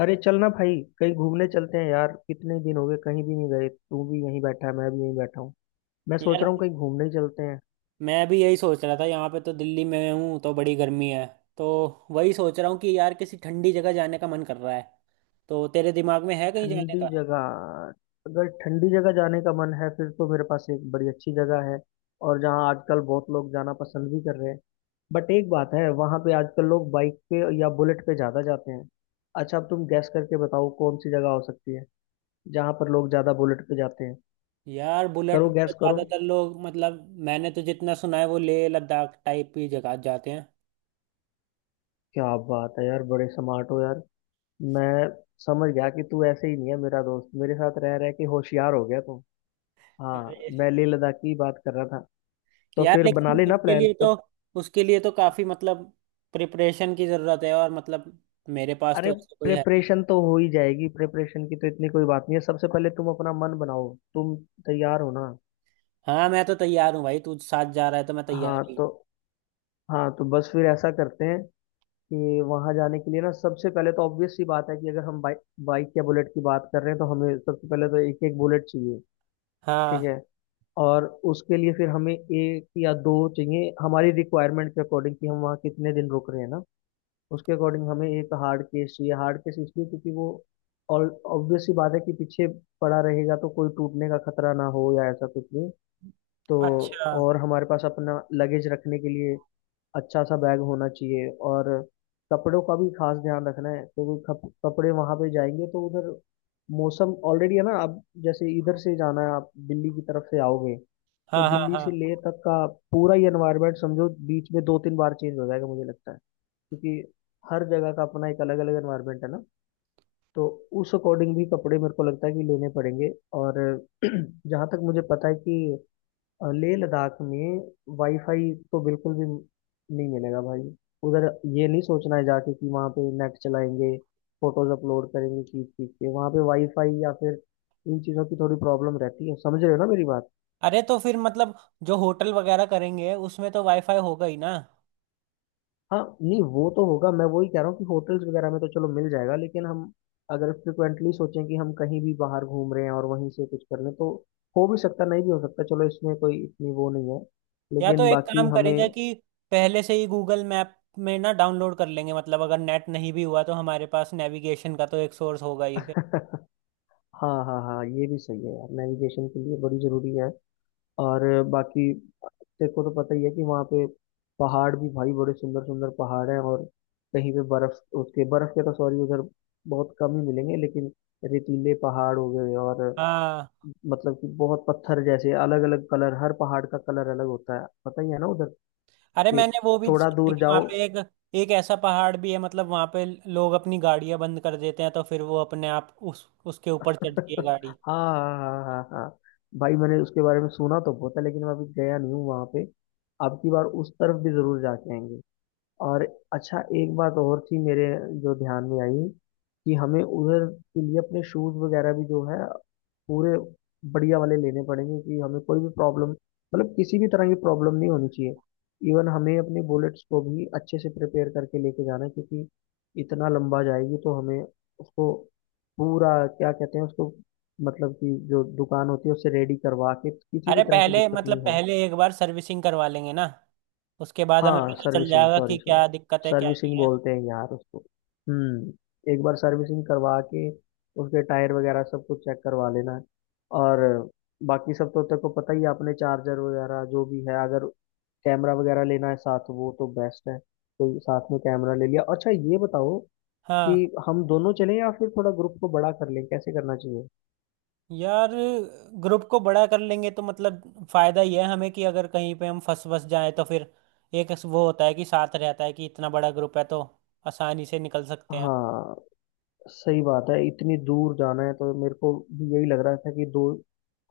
अरे चलना भाई कहीं घूमने चलते हैं यार। कितने दिन हो गए कहीं भी नहीं गए। तू भी यहीं बैठा है, मैं भी यहीं बैठा हूँ। मैं सोच यार रहा हूँ कहीं घूमने ही चलते हैं। मैं भी यही सोच रहा था। यहाँ पे तो दिल्ली में हूँ तो बड़ी गर्मी है। तो वही सोच रहा हूँ कि यार किसी ठंडी जगह जाने का मन कर रहा है। तो तेरे दिमाग में है कहीं जाने ठंडी का? जगह। अगर ठंडी जगह जाने का मन है फिर तो मेरे पास एक बड़ी अच्छी जगह है, और जहाँ आजकल बहुत लोग जाना पसंद भी कर रहे हैं। बट एक बात है, वहाँ पे आजकल लोग बाइक पे या बुलेट पे ज़्यादा जाते हैं। अच्छा अब तुम गैस करके बताओ कौन सी जगह हो सकती है जहाँ पर लोग ज़्यादा बुलेट पे जाते हैं। यार बुलेट करो में तो गैस करो। ज़्यादातर लोग मैंने तो जितना सुना है वो लेह लद्दाख टाइप की जगह जाते हैं। क्या बात है यार, बड़े स्मार्ट हो यार। मैं समझ गया कि तू ऐसे ही नहीं है, मेरा दोस्त मेरे साथ रह रह के होशियार हो गया तू। हाँ अरे मैं लेह लद्दाख की बात कर रहा था। तो यार, फिर बना लेकिन लेना प्लान तब। उसके लिए तो काफ़ी मतलब प्रिपरेशन की ज़रूरत है, और मतलब मेरे पास तो अरे ऐसा कोई है नहीं। प्रिपरेशन तो हो ही जाएगी, प्रिपरेशन की तो इतनी कोई बात नहीं है। सबसे पहले तुम अपना मन बनाओ। तुम तैयार हो ना। हाँ, मैं तो तैयार हूँ भाई, तू साथ जा रहा है तो मैं तैयार हाँ ही हूँ। तो हाँ तो, बस फिर ऐसा करते हैं कि वहाँ जाने के लिए ना सबसे पहले तो ऑब्वियस सी बात है कि अगर हम बाइक बाइक या बुलेट की बात कर रहे हैं तो हमें सबसे पहले तो एक एक बुलेट चाहिए। ठीक हाँ। है। और उसके लिए फिर हमें एक या दो चाहिए हमारी रिक्वायरमेंट के अकॉर्डिंग कि हम वहाँ कितने दिन रुक रहे हैं ना। उसके अकॉर्डिंग हमें एक हार्ड केस चाहिए। हार्ड केस इसलिए क्योंकि वो, और ऑब्वियस सी बात है कि पीछे पड़ा रहेगा तो कोई टूटने का खतरा ना हो या ऐसा कुछ भी। तो अच्छा। और हमारे पास अपना लगेज रखने के लिए अच्छा सा बैग होना चाहिए। और कपड़ों का भी खास ध्यान रखना है क्योंकि कपड़े वहाँ पे जाएंगे तो उधर मौसम ऑलरेडी है ना। आप जैसे इधर से जाना है, आप दिल्ली की तरफ से आओगे, तो हाँ हाँ दिल्ली से हाँ। लेह तक का पूरा ही एनवायरनमेंट समझो बीच में दो तीन बार चेंज हो जाएगा मुझे लगता है, क्योंकि हर जगह का अपना एक अलग अलग एनवायरनमेंट है ना। तो उस अकॉर्डिंग भी कपड़े मेरे को लगता है कि लेने पड़ेंगे। और जहाँ तक मुझे पता है कि लेह लद्दाख में वाईफाई तो बिल्कुल भी नहीं मिलेगा भाई उधर। ये नहीं सोचना है जाके कि वहाँ पे नेट चलाएंगे, फोटोज अपलोड करेंगे खींच खींच के, वहाँ पे वाईफाई या फिर, इन चीज़ों की थोड़ी प्रॉब्लम रहती है, समझ रहे हो ना मेरी बात। अरे तो फिर मतलब जो होटल वगैरह करेंगे उसमें तो वाईफाई होगा ही ना। हाँ नहीं वो तो होगा, मैं वही कह रहा हूँ कि होटल्स वगैरह में तो चलो मिल जाएगा, लेकिन हम अगर फ्रिक्वेंटली सोचें कि हम कहीं भी बाहर घूम रहे हैं और वहीं से कुछ कर लें तो हो भी सकता नहीं भी हो सकता। चलो इसमें कोई इतनी वो नहीं है, या तो लेकिन एक बाकी काम करेंगे हमें, कि पहले से ही गूगल मैप में ना डाउनलोड कर लेंगे, मतलब अगर नेट नहीं भी हुआ तो हमारे पास नेविगेशन का तो एक सोर्स होगा ही फिर। हाँ हाँ हाँ ये भी सही है यार, नेविगेशन के लिए बड़ी ज़रूरी है। और बाकी तेरे को तो पता ही है कि वहाँ पे पहाड़ भी भाई बड़े सुंदर सुंदर पहाड़ हैं, और कहीं पे बर्फ, उसके बर्फ के तो सॉरी उधर बहुत कम ही मिलेंगे, लेकिन रेतीले पहाड़ हो गए, और हाँ। मतलब कि बहुत पत्थर जैसे अलग अलग कलर, हर पहाड़ का कलर अलग होता है, पता ही है ना उधर। अरे कि मैंने वो भी थोड़ा सुना है दूर कि वहाँ जाओ। पे एक एक ऐसा पहाड़ भी है, मतलब वहाँ पे लोग अपनी गाड़ियाँ बंद कर देते हैं तो फिर वो अपने आप उस उसके ऊपर चढ़ती है हाँ गाड़ी। हाँ हाँ हाँ हाँ भाई मैंने उसके बारे में सुना तो बहुत है, लेकिन मैं अभी गया नहीं हूँ वहां पे। अब की बार उस तरफ भी जरूर जाके आएंगे। और अच्छा एक बात और थी मेरे, जो ध्यान में आई, कि हमें उधर के लिए अपने शूज वगैरह भी जो है पूरे बढ़िया वाले लेने पड़ेंगे, कि हमें कोई भी प्रॉब्लम, मतलब किसी भी तरह की प्रॉब्लम नहीं होनी चाहिए। इवन हमें अपने बुलेट्स को भी अच्छे से प्रिपेयर करके लेके जाना है, क्योंकि इतना लंबा जाएगी तो हमें उसको पूरा, क्या कहते हैं उसको, मतलब कि जो दुकान होती है उससे रेडी करवा के, किसी अरे भी तरह की पहले, दिक्कत नहीं हो। पहले एक बार सर्विसिंग करवा लेंगे ना। उसके बाद हमें हाँ पता चल सर्विसिंग, जाएगा सॉरी कि सॉरी, क्या दिक्कत है क्या सर्विसिंग नहीं है। बोलते हैं यार उसको। हम्म, एक बार सर्विसिंग करवा के उसके टायर वगैरह सब कुछ चेक करवा लेना। और बाकी सब तो तेरे को पता ही है, आपने चार्जर वगैरह जो भी है, अगर कैमरा वगैरह लेना है साथ, वो तो बेस्ट है, तो साथ में कैमरा ले लिया। अच्छा ये बताओ कि हाँ। हम दोनों चलें या फिर थोड़ा ग्रुप को बड़ा कर लें, कैसे करना चाहिए। यार ग्रुप को बड़ा कर लेंगे तो मतलब फायदा ये है हमें कि अगर कहीं पे हम फंस फंस जाएं तो फिर एक वो होता है कि साथ रहता है कि इतना बड़ा ग्रुप है तो आसानी से निकल सकते हैं। हाँ सही बात है, इतनी दूर जाना है तो मेरे को भी यही लग रहा था कि दो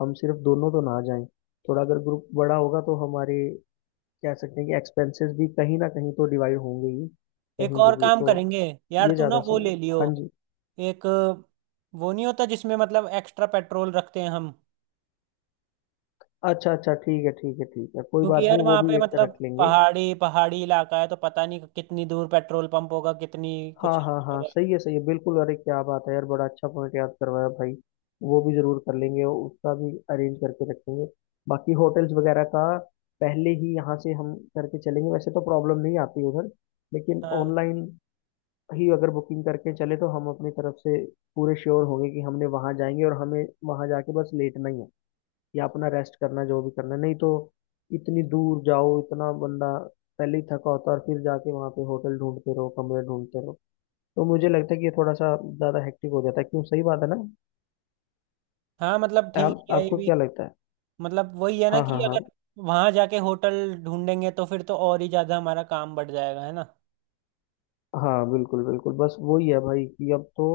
हम सिर्फ दोनों तो ना जाएं। थोड़ा अगर ग्रुप बड़ा होगा तो हमारे, कह सकते हैं कि एक्सपेंसेस भी कहीं ना कहीं तो डिवाइड होंगे ही एक कहीं पे और भी काम तो। करेंगे, यार ये तू ना ज़्यादा वो सही है। ले लियो। हाँ जी। एक वो नहीं होता जिसमें मतलब एक्स्ट्रा पेट्रोल रखते हैं हम। अच्छा अच्छा, ठीक है ठीक है ठीक है, कोई क्योंकि बात नहीं यार वो वहाँ पे भी एक रख मतलब लेंगे। पहाड़ी पहाड़ी इलाका है तो पता नहीं कितनी दूर पेट्रोल पंप होगा, कितनी कुछ हाँ हाँ हाँ होगा। सही है बिल्कुल, अरे क्या बात है यार, बड़ा अच्छा पॉइंट याद करवाया भाई। वो भी जरूर कर लेंगे और उसका भी अरेंज करके रखेंगे। बाकी होटल्स वगैरह का पहले ही यहाँ से हम करके चलेंगे, वैसे तो प्रॉब्लम नहीं आती उधर, लेकिन हाँ ऑनलाइन ही अगर बुकिंग करके चले तो हम अपनी तरफ से पूरे श्योर होंगे कि हमने वहाँ जाएंगे और हमें वहाँ जाके बस लेटना ही है, या अपना रेस्ट करना है, जो भी करना है। नहीं तो इतनी दूर जाओ, इतना बंदा पहले ही थका होता है और फिर जाके वहाँ पे होटल ढूंढते रहो कमरे ढूंढते रहो, तो मुझे लगता है कि ये थोड़ा सा ज़्यादा हेक्टिक हो जाता है, क्यों सही बात है ना। हाँ। मतलब ठीक आप, है ये आपको भी। क्या लगता है। मतलब वही है ना हाँ कि हाँ हाँ, अगर वहां जाके होटल ढूंढेंगे तो फिर तो और ही ज्यादा हमारा काम बढ़ जाएगा, है ना। हाँ बिल्कुल बिल्कुल, बस वही है भाई कि अब तो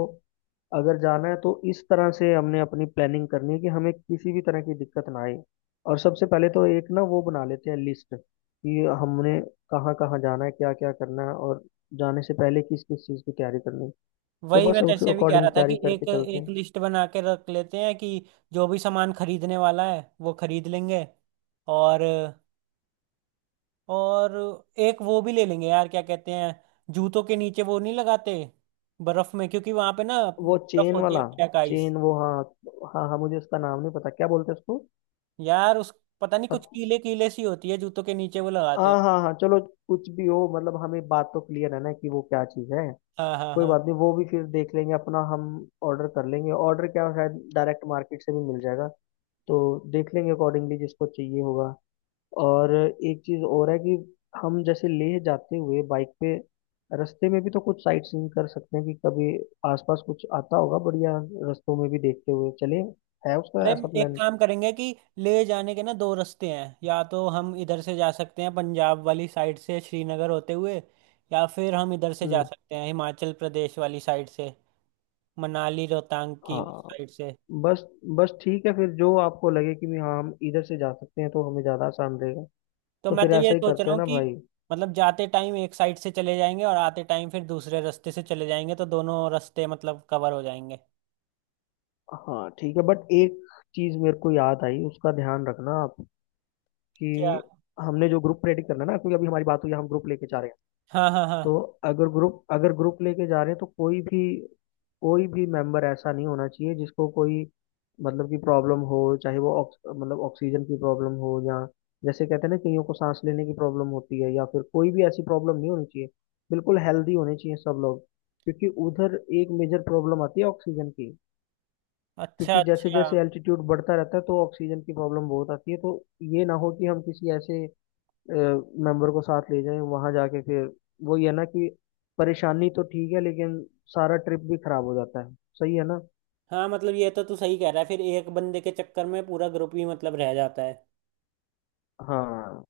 अगर जाना है तो इस तरह से हमने अपनी प्लानिंग करनी है कि हमें किसी भी तरह की दिक्कत ना आए। और सबसे पहले तो एक ना वो बना लेते हैं लिस्ट, कि हमने कहाँ कहाँ जाना है, क्या क्या करना है, और जाने से पहले किस किस चीज़ की तैयारी करनी है। तो वही बस मैं उस तैसे भी कह अकॉर्डिंग रहा था तैयारी कि करके एक चलते एक हैं। लिस्ट बना के रख लेते हैं कि जो भी सामान खरीदने वाला है वो खरीद लेंगे। और और एक वो भी ले लेंगे यार, क्या कहते हैं, जूतों के नीचे वो नहीं लगाते बर्फ में? क्योंकि वहां पे ना वो बर्फ चेन होती है वाला, ब्लैक आइस। चेन वो, हाँ। हाँ हाँ मुझे उसका नाम नहीं पता, क्या बोलते हैं उसको। यार उस पता नहीं कुछ कीले कीले सी होती है, जूतों के नीचे वो लगाते हैं। हाँ हाँ हाँ चलो, कुछ भी हो, मतलब हमें बात तो क्लियर है ना कि वो क्या चीज़ है। हाँ हाँ कोई हाँ। बात नहीं वो भी फिर देख लेंगे अपना हम, ऑर्डर कर लेंगे। ऑर्डर क्या, शायद डायरेक्ट मार्केट से भी मिल जाएगा। तो देख लेंगे अकॉर्डिंगली जिसको चाहिए होगा। और एक चीज़ और है कि हम जैसे लेह जाते हुए बाइक पे रास्ते में भी तो कुछ साइट सीइंग कर सकते हैं, कि कभी आसपास कुछ आता होगा बढ़िया, रास्तों में भी देखते हुए चले, है अरे उसका ऐसा एक प्लान। काम करेंगे कि ले जाने के ना दो रास्ते हैं। या तो हम इधर से जा सकते हैं पंजाब वाली साइड से श्रीनगर होते हुए, या फिर हम इधर से जा हम्म, सकते हैं हिमाचल प्रदेश वाली साइड से, मनाली रोहतांग की हाँ साइड से। बस बस ठीक है फिर, जो आपको लगे कि भी हाँ हम इधर से जा सकते हैं तो हमें ज़्यादा आसान रहेगा। तो तो मैं फिर तो ये ऐसा ही सोच करते रहा हैं हूँ ना कि भाई। मतलब जाते टाइम एक साइड से चले जाएंगे और आते टाइम फिर दूसरे रास्ते से चले जाएंगे, तो दोनों रास्ते मतलब कवर हो जाएंगे। हाँ ठीक है, बट एक चीज़ मेरे को याद आई, उसका ध्यान रखना आप, क्या? कि हमने जो ग्रुप रेडी करना है ना, क्योंकि अभी हमारी बात हुई हम ग्रुप लेके जा रहे हैं, हाँ हाँ हाँ। तो अगर ग्रुप लेके जा रहे हैं तो कोई भी मेंबर ऐसा नहीं होना चाहिए जिसको कोई, मतलब की प्रॉब्लम हो, चाहे वो ऑक्स मतलब ऑक्सीजन की प्रॉब्लम हो, या जैसे कहते हैं ना कईयों को सांस लेने की प्रॉब्लम होती है, या फिर कोई भी ऐसी प्रॉब्लम नहीं होनी चाहिए, बिल्कुल हेल्दी होने चाहिए सब लोग। क्योंकि उधर एक मेजर प्रॉब्लम आती है ऑक्सीजन की, अच्छा क्योंकि जैसे अच्छा। जैसे एल्टीट्यूड बढ़ता रहता है तो ऑक्सीजन की प्रॉब्लम बहुत आती है, तो ये ना हो कि हम किसी ऐसे मेंबर को साथ ले जाएं वहां जाके फिर, वही है ना कि परेशानी तो ठीक है लेकिन सारा ट्रिप भी खराब हो जाता है, सही है ना। हाँ मतलब ये तो तू सही कह रहा है, फिर एक बंदे के चक्कर में पूरा ग्रुप ही मतलब रह जाता है। हाँ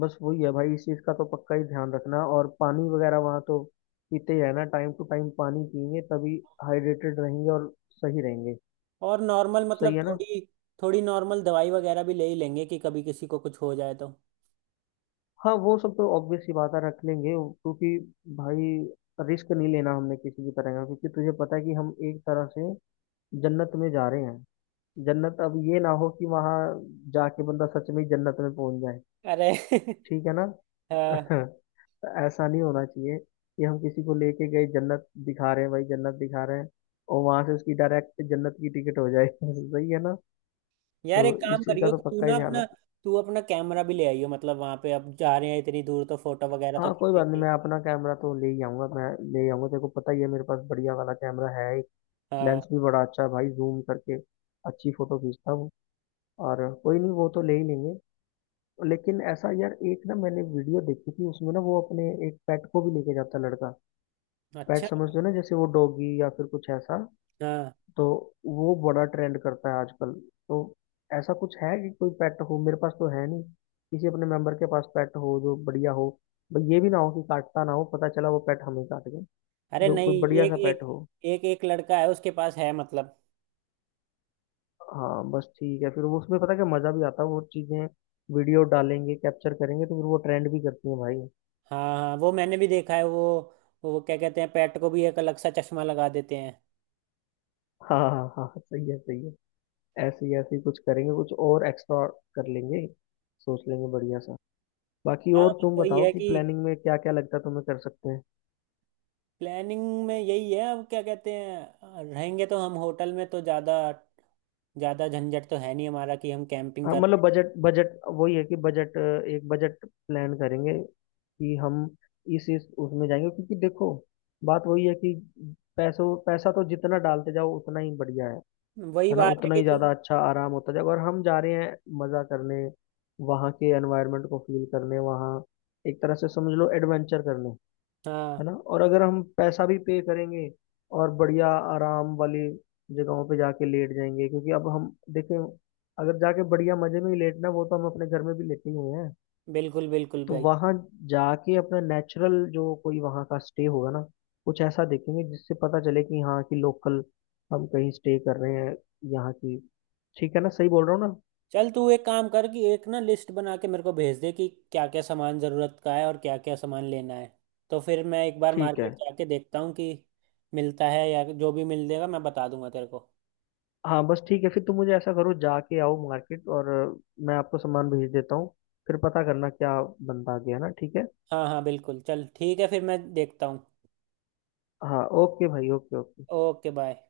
बस वही है भाई, इस चीज का तो पक्का ही ध्यान रखना। और पानी वगैरह वहाँ तो पीते ही रहना, टाइम टू टाइम पानी पिएंगे तभी हाइड्रेटेड रहेंगे और सही रहेंगे, और नॉर्मल, मतलब सही है ना। थोड़ी थोड़ी नॉर्मल दवाई वगैरह भी ले ही लेंगे कि कभी किसी को कुछ हो जाए तो। हाँ वो सब तो ऑब्वियस सी बात है, रख लेंगे, क्योंकि भाई रिस्क नहीं लेना हमने किसी भी तरह का, क्योंकि तुझे पता है कि हम एक तरह से जन्नत में जा रहे हैं। जन्नत, अब ये ना हो कि वहां जाके बंदा सच में ही जन्नत में पहुंच जाए। अरे ठीक है ना। हाँ। तो ऐसा नहीं होना चाहिए कि हम किसी को लेके गए जन्नत दिखा रहे हैं भाई जन्नत दिखा रहे हैं, और वहां से उसकी डायरेक्ट जन्नत की टिकट हो जाए। सही है ना। यार एक तो काम इस चीज का करियो तो कि पक्का ही ध्यान रख। तू अपना कैमरा भी ले आइयो, मतलब वहां पे अब जा रहे हैं इतनी दूर तो फोटो वगैरह तो हाँ कोई बात नहीं, खींचेंगे। मैं अपना कैमरा तो ले ही आऊंगा, मैं ले ही आऊंगा, तेरे को पता ही है मेरे पास बढ़िया वाला कैमरा है। हाँ। लेंस भी बड़ा अच्छा है भाई, जूम करके अच्छी फोटो खींचता हूँ। और कोई नहीं वो तो ले ही लेंगे। लेकिन ऐसा यार, एक ना मैंने वीडियो देखी थी, उसमें ना वो अपने एक पेट को भी लेके जाता लड़का। पेट अच्छा। समझते हो ना, जैसे वो डॉगी या फिर कुछ ऐसा। हाँ। तो वो बड़ा ट्रेंड करता है आजकल, तो ऐसा कुछ है कि कोई पेट हो, मेरे पास तो है नहीं, किसी अपने मेंबर के पास पेट हो जो बढ़िया हो। भाई ये भी ना हो कि काटता ना हो, पता चला वो पेट हमें काट गए। अरे जो नहीं, कोई बढ़िया एक सा पेट एक हो। एक एक लड़का है उसके पास है, मतलब। हाँ बस ठीक है फिर, वो उसमें पता क्या मजा भी आता है, वो चीजें वीडियो डालेंगे कैप्चर करेंगे तो फिर वो ट्रेंड भी करती हैं भाई। हाँ हाँ, वो मैंने भी देखा है। वो क्या कहते हैं, पेट को भी एक अलग सा चश्मा लगा देते हैं। हाँ हाँ हाँ सही है सही है। ऐसे ही कुछ करेंगे, कुछ और एक्स्ट्रा कर लेंगे, सोच लेंगे बढ़िया सा। बाकी हाँ और बस तुम वही बताओ है कि कि प्लानिंग में क्या क्या लगता है, तुम्हें कर सकते हैं। प्लानिंग में यही है। अब क्या कहते हैं, रहेंगे तो हम होटल में तो ज़्यादा ज़्यादा झंझट तो है नहीं हमारा कि हम कैंपिंग हाँ कर मतलब रहे बजट बजट वही है कि बजट एक बजट प्लान करेंगे कि हम इस उसमें जाएंगे, क्योंकि देखो बात वही है कि पैसों पैसा तो जितना डालते जाओ उतना ही बढ़िया है हैं। वही है ना। बात है उतना कि ही तू। ज़्यादा अच्छा आराम होता जाएगा, और हम जा रहे हैं मज़ा करने, वहाँ के एनवायरनमेंट को फील करने, वहाँ एक तरह से समझ लो एडवेंचर करने, हाँ है ना। और अगर हम पैसा भी पे करेंगे और बढ़िया आराम वाली जगहों पे जाके लेट जाएंगे, क्योंकि अब हम देखें, अगर जाके बढ़िया मजे में ही लेटना वो तो हम अपने घर में भी लेते ही हुए हैं। बिल्कुल बिल्कुल तो भाई। वहां जाके अपना नेचुरल जो कोई वहां का स्टे होगा ना, कुछ ऐसा देखेंगे जिससे पता चले कि हाँ कि लोकल हम कहीं स्टे कर रहे हैं, यहाँ की। ठीक है ना, सही बोल रहा हूँ ना। चल तू एक काम कर कि एक ना लिस्ट बना के मेरे को भेज दे कि क्या क्या सामान ज़रूरत का है और क्या क्या सामान लेना है। तो फिर मैं एक बार ठीक है। मार्केट जाके देखता हूँ कि मिलता है, या जो भी मिल देगा मैं बता दूंगा तेरे को। हाँ बस ठीक है फिर तुम मुझे ऐसा करो, जाके आओ मार्केट और मैं आपको सामान भेज देता हूँ, फिर पता करना क्या बनता गया ना, ठीक है। हाँ हाँ बिल्कुल, चल ठीक है फिर मैं देखता हूँ। हाँ ओके भाई, ओके ओके। Okay bye.